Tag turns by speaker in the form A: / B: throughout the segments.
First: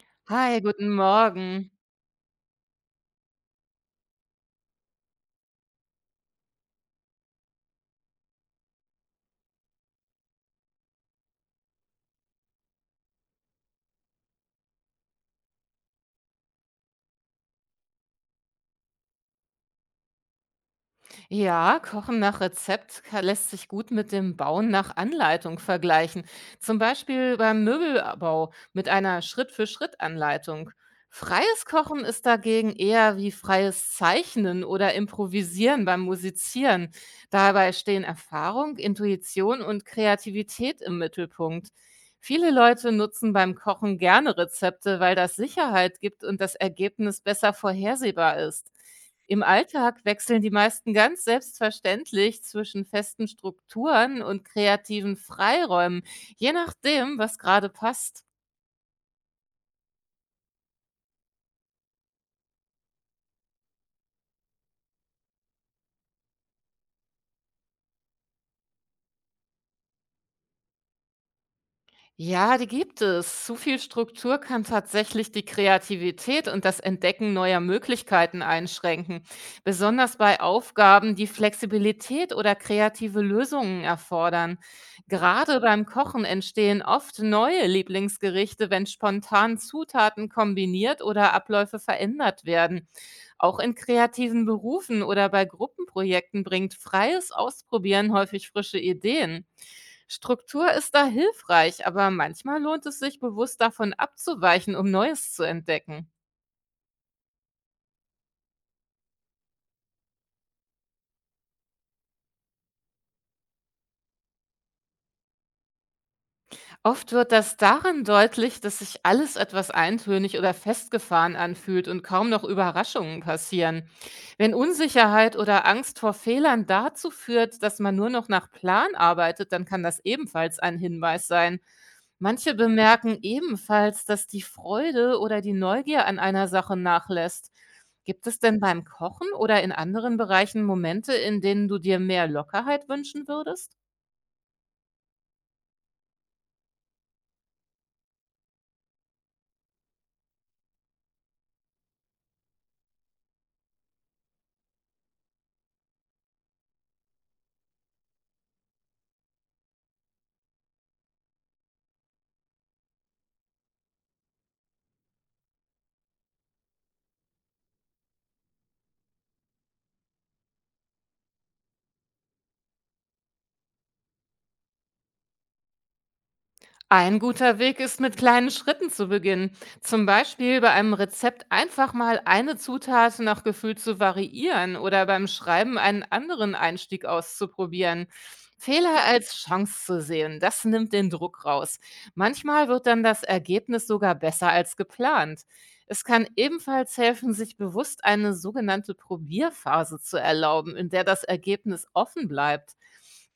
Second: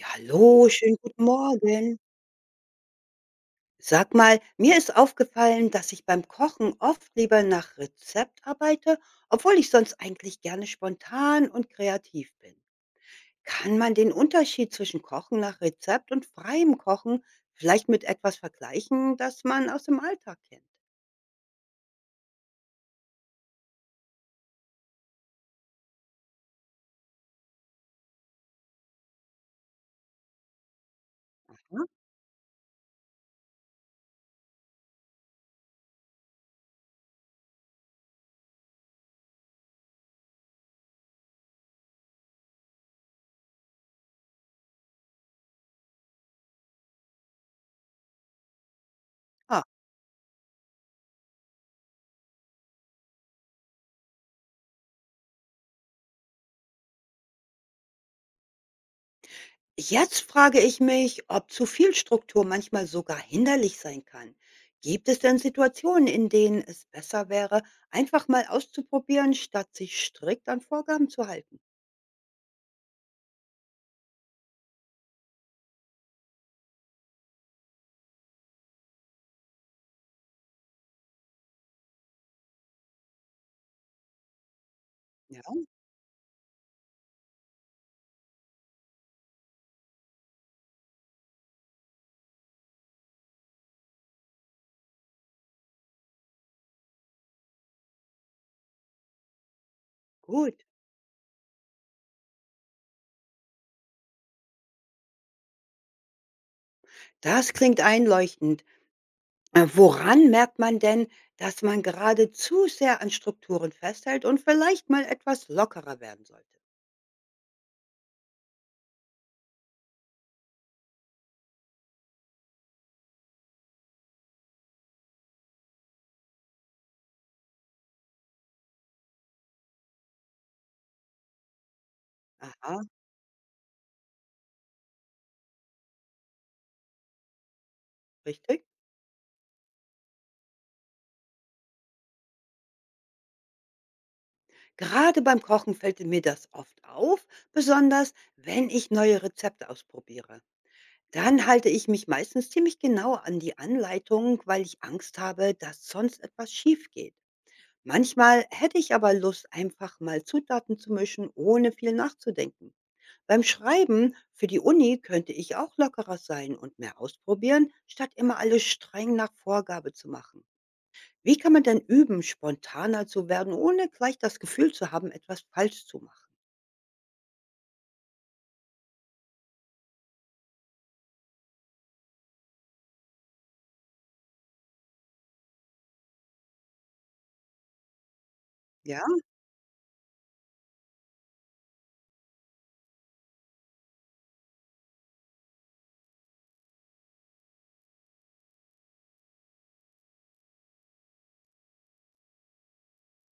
A: Ja,
B: Hi,
A: hallo,
B: guten
A: schönen guten
B: Morgen.
A: Morgen. Sag mal, mir ist aufgefallen, dass ich beim Kochen oft lieber nach Rezept arbeite, obwohl ich sonst eigentlich gerne spontan und kreativ bin. Kann man den Unterschied zwischen Kochen nach Rezept und freiem Kochen vielleicht mit etwas vergleichen, das man aus dem Alltag kennt?
B: Ja, Kochen nach Rezept lässt sich gut mit dem Bauen nach Anleitung vergleichen. Zum Beispiel beim Möbelbau mit einer Schritt-für-Schritt-Anleitung. Freies
A: Ja?
B: Kochen ist dagegen eher wie freies Zeichnen oder Improvisieren beim Musizieren. Dabei stehen Erfahrung, Intuition und Kreativität im Mittelpunkt. Viele Leute nutzen beim Kochen gerne Rezepte, weil das Sicherheit gibt und das Ergebnis besser vorhersehbar ist. Im Alltag wechseln die meisten ganz selbstverständlich zwischen festen Strukturen und kreativen Freiräumen, je nachdem, was gerade passt.
A: Jetzt frage ich mich, ob zu viel Struktur manchmal sogar hinderlich sein kann. Gibt es denn Situationen, in denen es besser wäre, einfach mal auszuprobieren, statt sich strikt an Vorgaben zu halten?
B: Ja, die gibt es. Zu viel Struktur kann tatsächlich die Kreativität und das Entdecken neuer Möglichkeiten einschränken, besonders bei Aufgaben, die Flexibilität oder kreative Lösungen erfordern.
A: Ja,
B: Gerade beim Kochen entstehen oft neue Lieblingsgerichte, wenn spontan Zutaten kombiniert oder Abläufe verändert werden. Auch in kreativen Berufen oder bei Gruppenprojekten bringt freies Ausprobieren häufig frische Ideen.
A: gut.
B: Struktur ist da hilfreich, aber manchmal lohnt es sich bewusst davon abzuweichen, um Neues zu entdecken.
A: Das klingt einleuchtend. Woran merkt man denn, dass man gerade zu sehr an Strukturen festhält und vielleicht mal etwas lockerer werden sollte?
B: Oft wird das daran deutlich, dass sich alles etwas eintönig oder festgefahren anfühlt und kaum noch Überraschungen passieren. Wenn Unsicherheit oder Angst vor Fehlern dazu führt, dass man nur noch nach Plan arbeitet, dann kann das ebenfalls ein Hinweis sein. Manche
A: Aha,
B: bemerken ebenfalls, dass die Freude oder die Neugier an einer Sache nachlässt. Gibt es denn
A: richtig.
B: beim Kochen oder in anderen Bereichen Momente, in denen du dir mehr Lockerheit wünschen würdest?
A: Gerade beim Kochen fällt mir das oft auf, besonders wenn ich neue Rezepte ausprobiere. Dann halte ich mich meistens ziemlich genau an die Anleitung, weil ich Angst habe, dass sonst etwas schief geht. Manchmal hätte ich aber Lust, einfach mal Zutaten zu mischen, ohne viel nachzudenken. Beim Schreiben für die Uni könnte ich auch lockerer sein und mehr ausprobieren, statt immer alles streng nach Vorgabe zu machen. Wie kann man denn üben, spontaner zu werden, ohne gleich das Gefühl zu haben, etwas falsch zu machen?
B: Ein guter Weg ist, mit kleinen Schritten zu beginnen. Zum Beispiel bei einem Rezept einfach mal eine Zutat nach Gefühl zu variieren oder beim Schreiben einen anderen Einstieg auszuprobieren.
A: Ja,
B: Fehler als Chance zu sehen, das nimmt den Druck raus. Manchmal wird dann das Ergebnis sogar besser als geplant. Es kann ebenfalls helfen, sich bewusst eine sogenannte Probierphase zu erlauben, in der das Ergebnis offen bleibt.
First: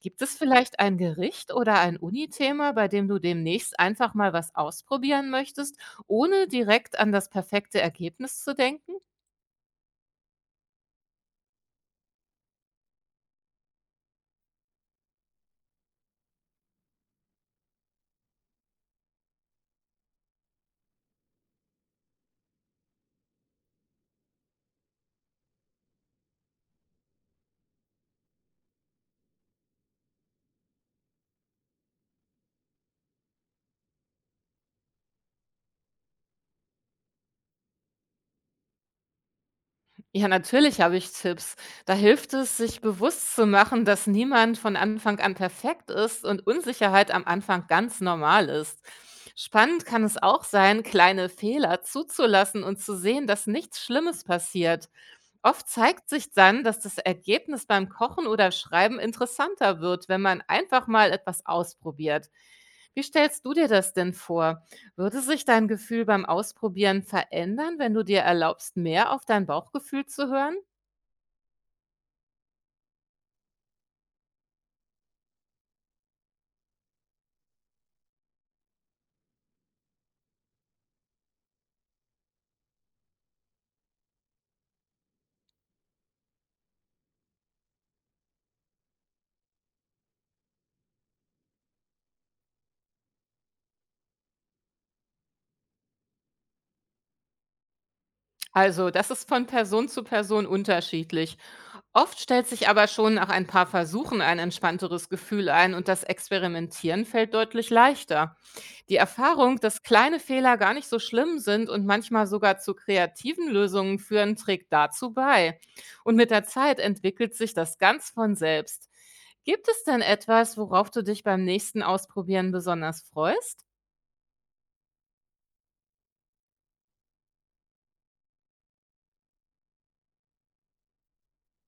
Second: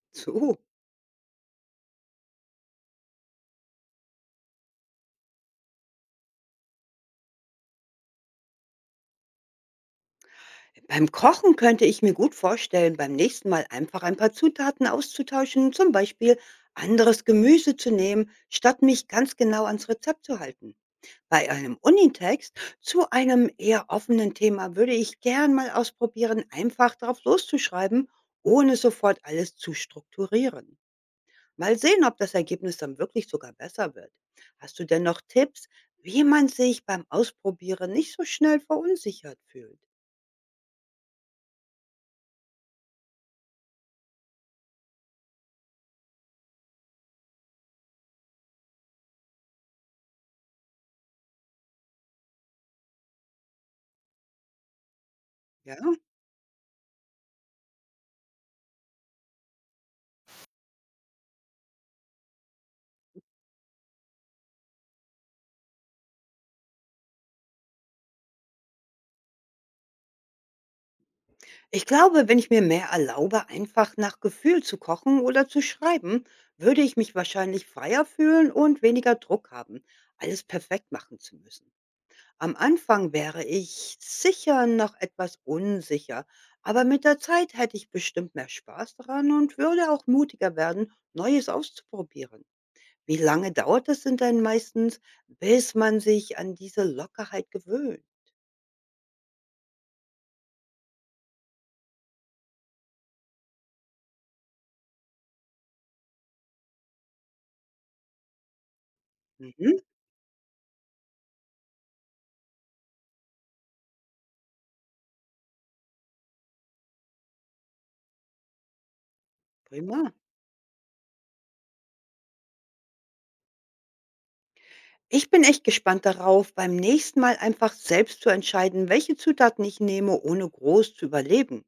B: Gibt es
A: so.
B: vielleicht ein Gericht oder ein Unithema, bei dem du demnächst einfach mal was ausprobieren möchtest, ohne direkt an das perfekte Ergebnis zu denken?
A: Beim Kochen könnte ich mir gut vorstellen, beim nächsten Mal einfach ein paar Zutaten auszutauschen, zum Beispiel anderes Gemüse zu nehmen, statt mich ganz genau ans Rezept zu halten. Bei einem Unitext zu einem eher offenen Thema würde ich gern mal ausprobieren, einfach drauf loszuschreiben, ohne sofort alles zu strukturieren. Mal sehen, ob das Ergebnis dann wirklich sogar besser wird. Hast du denn noch Tipps, wie man sich beim Ausprobieren nicht so schnell verunsichert fühlt?
B: Ja, natürlich habe ich Tipps. Da hilft es, sich bewusst zu machen, dass niemand von Anfang an perfekt ist und Unsicherheit am Anfang ganz normal ist. Spannend kann es auch sein, kleine Fehler zuzulassen und zu sehen, dass nichts Schlimmes passiert. Oft
A: Ja?
B: zeigt sich dann, dass das Ergebnis beim Kochen oder Schreiben interessanter wird, wenn man einfach mal etwas ausprobiert. Wie stellst du dir das denn vor? Würde sich dein Gefühl beim Ausprobieren verändern, wenn du dir erlaubst, mehr auf dein Bauchgefühl zu hören?
A: Ich glaube, wenn ich mir mehr erlaube, einfach nach Gefühl zu kochen oder zu schreiben, würde ich mich wahrscheinlich freier fühlen und weniger Druck haben, alles perfekt machen zu müssen. Am Anfang wäre ich sicher noch etwas unsicher, aber mit der Zeit hätte ich bestimmt mehr Spaß daran und würde auch mutiger werden, Neues auszuprobieren. Wie lange dauert es denn dann meistens, bis man sich an diese Lockerheit gewöhnt?
B: Also, das ist von Person zu Person unterschiedlich. Oft stellt sich aber schon nach ein paar Versuchen ein entspannteres Gefühl ein und das Experimentieren fällt deutlich leichter. Die Erfahrung,
A: Mhm,
B: dass kleine Fehler gar nicht so schlimm sind und manchmal sogar zu kreativen Lösungen führen, trägt dazu bei. Und mit der Zeit entwickelt sich das ganz von selbst. Gibt es denn
A: prima.
B: etwas, worauf du dich beim nächsten Ausprobieren besonders freust?
A: Ich bin echt gespannt darauf, beim nächsten Mal einfach selbst zu entscheiden, welche Zutaten ich nehme, ohne groß zu überleben.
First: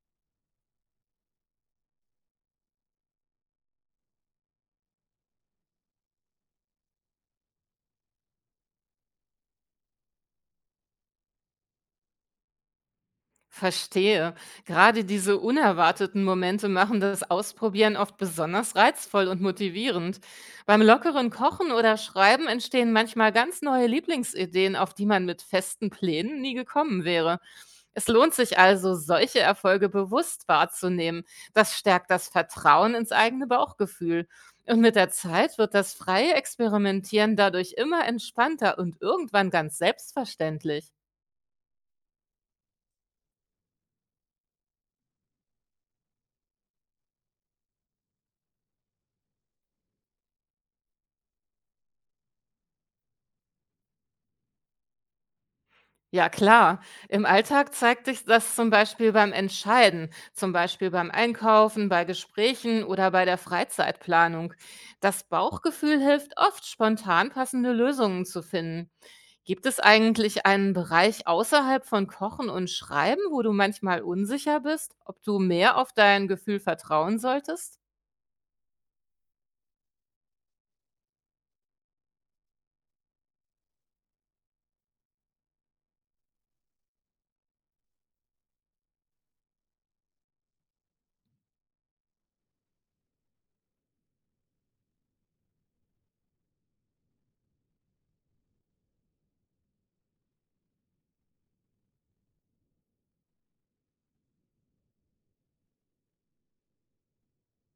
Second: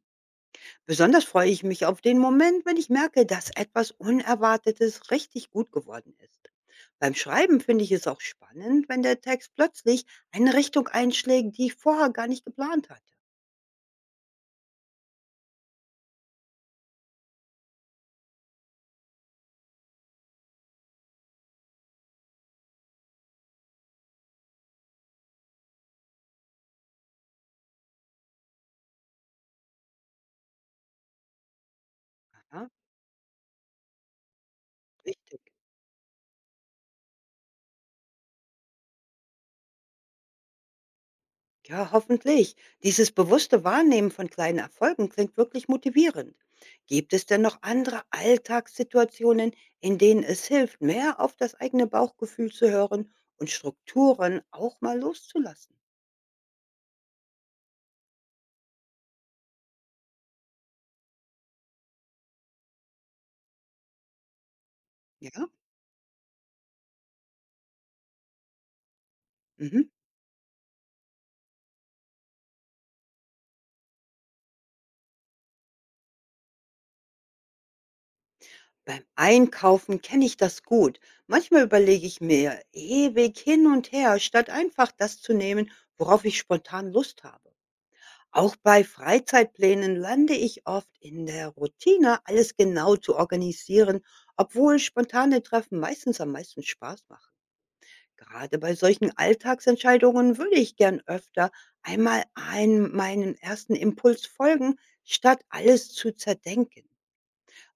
A: Besonders freue ich mich auf den Moment, wenn ich merke, dass etwas Unerwartetes richtig gut geworden ist. Beim Schreiben finde ich es auch spannend, wenn der Text plötzlich eine Richtung einschlägt, die ich vorher gar nicht geplant hatte.
B: Verstehe. Gerade diese unerwarteten Momente machen das Ausprobieren oft besonders reizvoll und motivierend. Beim lockeren Kochen oder Schreiben entstehen manchmal ganz neue Lieblingsideen, auf die man mit festen Plänen nie gekommen wäre. Es lohnt sich also, solche Erfolge bewusst wahrzunehmen. Das stärkt das
A: Ja,
B: Vertrauen ins eigene Bauchgefühl. Und mit der
A: richtig.
B: Zeit wird das freie Experimentieren dadurch immer entspannter und irgendwann ganz selbstverständlich.
A: Ja, hoffentlich. Dieses bewusste Wahrnehmen von kleinen Erfolgen klingt wirklich motivierend. Gibt es denn noch andere Alltagssituationen, in denen es hilft, mehr auf das eigene Bauchgefühl zu hören und Strukturen auch mal loszulassen?
B: Ja klar, im Alltag zeigt sich das zum Beispiel beim Entscheiden, zum Beispiel beim Einkaufen, bei Gesprächen oder bei der Freizeitplanung. Das
A: Ja?
B: Bauchgefühl hilft oft, spontan passende Lösungen zu finden. Gibt es
A: Mhm.
B: eigentlich einen Bereich außerhalb von Kochen und Schreiben, wo du manchmal unsicher bist, ob du mehr auf dein Gefühl vertrauen solltest?
A: Beim Einkaufen kenne ich das gut. Manchmal überlege ich mir ewig hin und her, statt einfach das zu nehmen, worauf ich spontan Lust habe. Auch bei Freizeitplänen lande ich oft in der Routine, alles genau zu organisieren, obwohl spontane Treffen meistens am meisten Spaß machen. Gerade bei solchen Alltagsentscheidungen würde ich gern öfter einmal meinem ersten Impuls folgen, statt alles zu zerdenken.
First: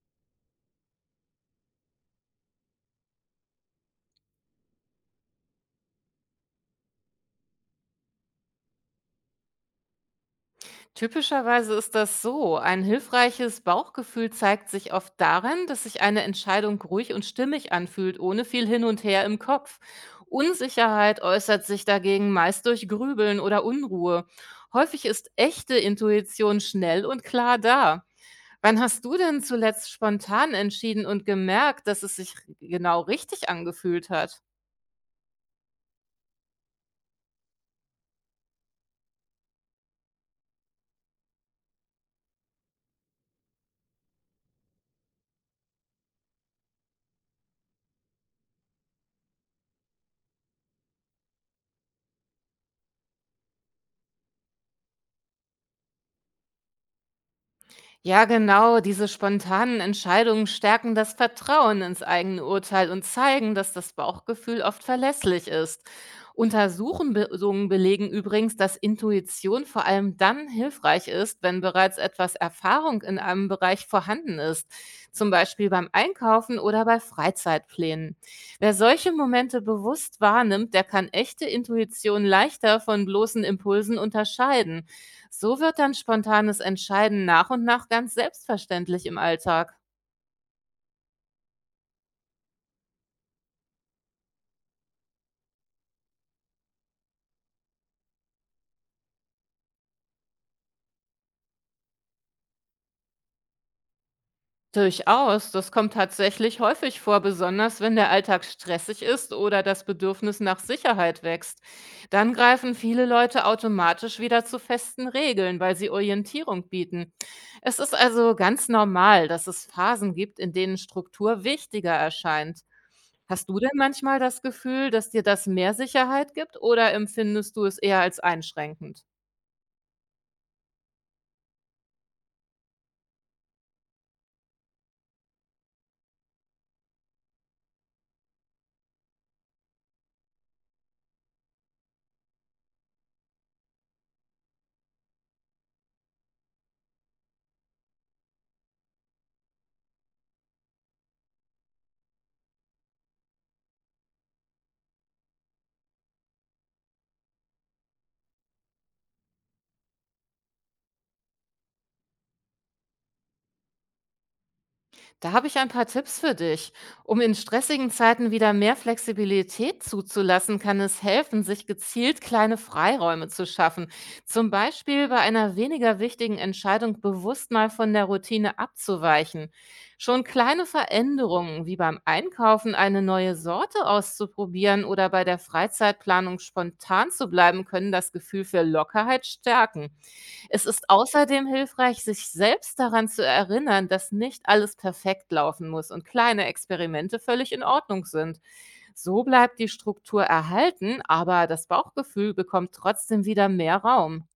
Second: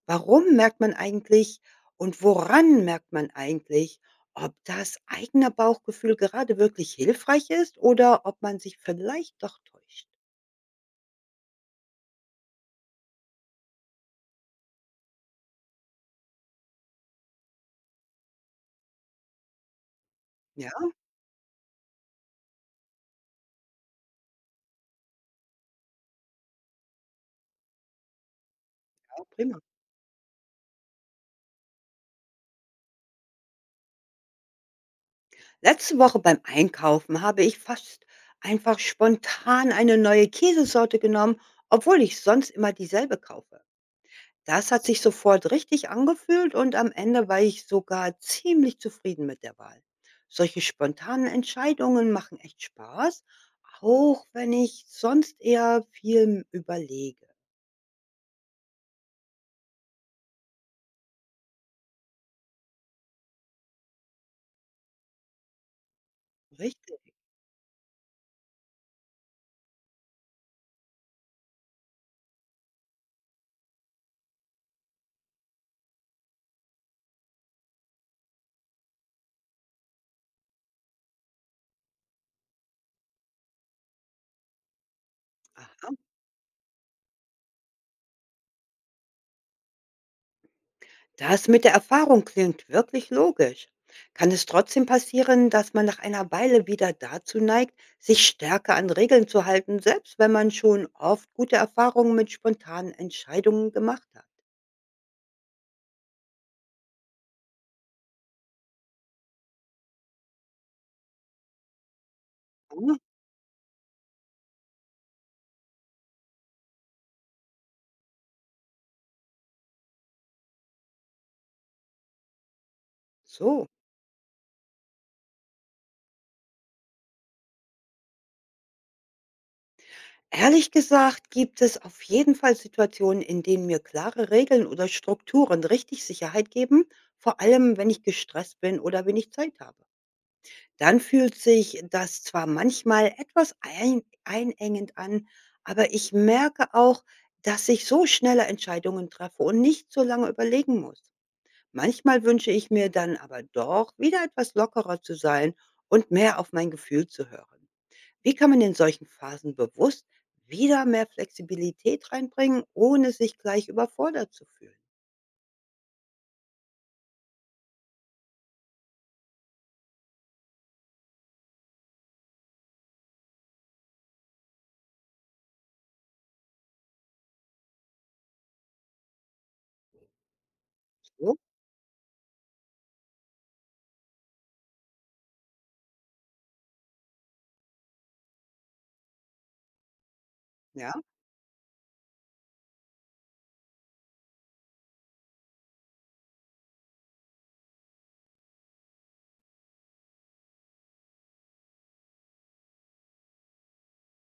A: Warum merkt man eigentlich und woran merkt man eigentlich, ob das eigene Bauchgefühl gerade wirklich hilfreich ist oder ob man sich vielleicht doch täuscht?
B: Typischerweise ist das so. Ein hilfreiches Bauchgefühl zeigt sich oft darin, dass sich eine Entscheidung ruhig und stimmig anfühlt, ohne viel hin und her im Kopf.
A: Ja,
B: Unsicherheit äußert sich dagegen meist durch Grübeln oder Unruhe. Häufig ist echte Intuition schnell und klar da. Wann hast du denn
A: prima.
B: zuletzt spontan entschieden und gemerkt, dass es sich genau richtig angefühlt hat?
A: Letzte Woche beim Einkaufen habe ich fast einfach spontan eine neue Käsesorte genommen, obwohl ich sonst immer dieselbe kaufe. Das hat sich sofort richtig angefühlt und am Ende war ich sogar ziemlich zufrieden mit der Wahl. Solche spontanen Entscheidungen machen echt Spaß, auch wenn ich sonst eher viel überlege.
B: Ja, genau, diese spontanen Entscheidungen stärken das Vertrauen ins eigene Urteil und zeigen, dass das Bauchgefühl oft verlässlich ist.
A: Richtig.
B: Untersuchungen belegen übrigens, dass Intuition vor allem dann hilfreich ist, wenn bereits etwas Erfahrung in einem Bereich vorhanden ist, zum Beispiel beim Einkaufen oder bei Freizeitplänen. Wer solche Momente bewusst wahrnimmt, der kann echte Intuition leichter von bloßen Impulsen unterscheiden. So wird
A: Aha.
B: dann spontanes Entscheiden nach und nach ganz selbstverständlich im Alltag.
A: Das mit der Erfahrung klingt wirklich logisch. Kann es trotzdem passieren, dass man nach einer Weile wieder dazu neigt, sich stärker an Regeln zu halten, selbst wenn man schon oft gute Erfahrungen mit spontanen Entscheidungen gemacht hat?
B: Durchaus, das kommt tatsächlich häufig vor, besonders wenn der Alltag stressig ist oder das Bedürfnis nach Sicherheit wächst. Dann greifen
A: Ah,
B: viele Leute automatisch wieder zu festen Regeln, weil sie Orientierung bieten. Es ist also ganz normal, dass es Phasen gibt, in denen Struktur wichtiger erscheint. Hast du
A: so.
B: denn manchmal das Gefühl, dass dir das mehr Sicherheit gibt oder empfindest du es eher als einschränkend?
A: Ehrlich gesagt gibt es auf jeden Fall Situationen, in denen mir klare Regeln oder Strukturen richtig Sicherheit geben, vor allem wenn ich gestresst bin oder wenig Zeit habe. Dann fühlt sich das zwar manchmal etwas einengend an, aber ich merke auch, dass ich so schneller Entscheidungen treffe und nicht so lange überlegen muss. Manchmal wünsche ich mir dann aber doch, wieder etwas lockerer zu sein und mehr auf mein Gefühl zu hören. Wie kann man in solchen Phasen bewusst wieder mehr Flexibilität reinbringen, ohne sich gleich überfordert zu fühlen?
B: Da habe ich ein paar Tipps für dich. Um in stressigen Zeiten wieder mehr Flexibilität zuzulassen, kann es helfen, sich gezielt kleine Freiräume zu schaffen. Zum Beispiel bei einer weniger wichtigen Entscheidung bewusst mal von der Routine abzuweichen. Schon kleine
A: So,
B: Veränderungen, wie beim Einkaufen eine neue Sorte auszuprobieren oder bei der Freizeitplanung spontan zu bleiben, können das Gefühl für Lockerheit stärken. Es ist
A: ja?
B: außerdem hilfreich, sich selbst daran zu erinnern, dass nicht alles perfekt laufen muss und kleine Experimente völlig in Ordnung sind. So bleibt die Struktur erhalten, aber das Bauchgefühl bekommt trotzdem wieder mehr Raum.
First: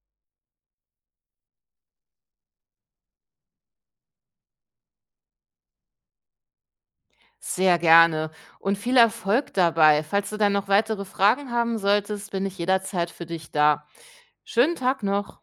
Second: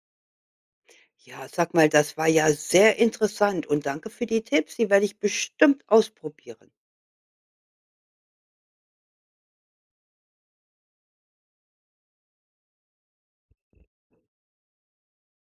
A: Ja, sag mal, das war ja sehr interessant und danke für die Tipps, die werde ich bestimmt ausprobieren.
B: Sehr gerne und viel Erfolg dabei. Falls du dann noch weitere Fragen haben solltest, bin ich jederzeit für dich da. Schönen Tag noch.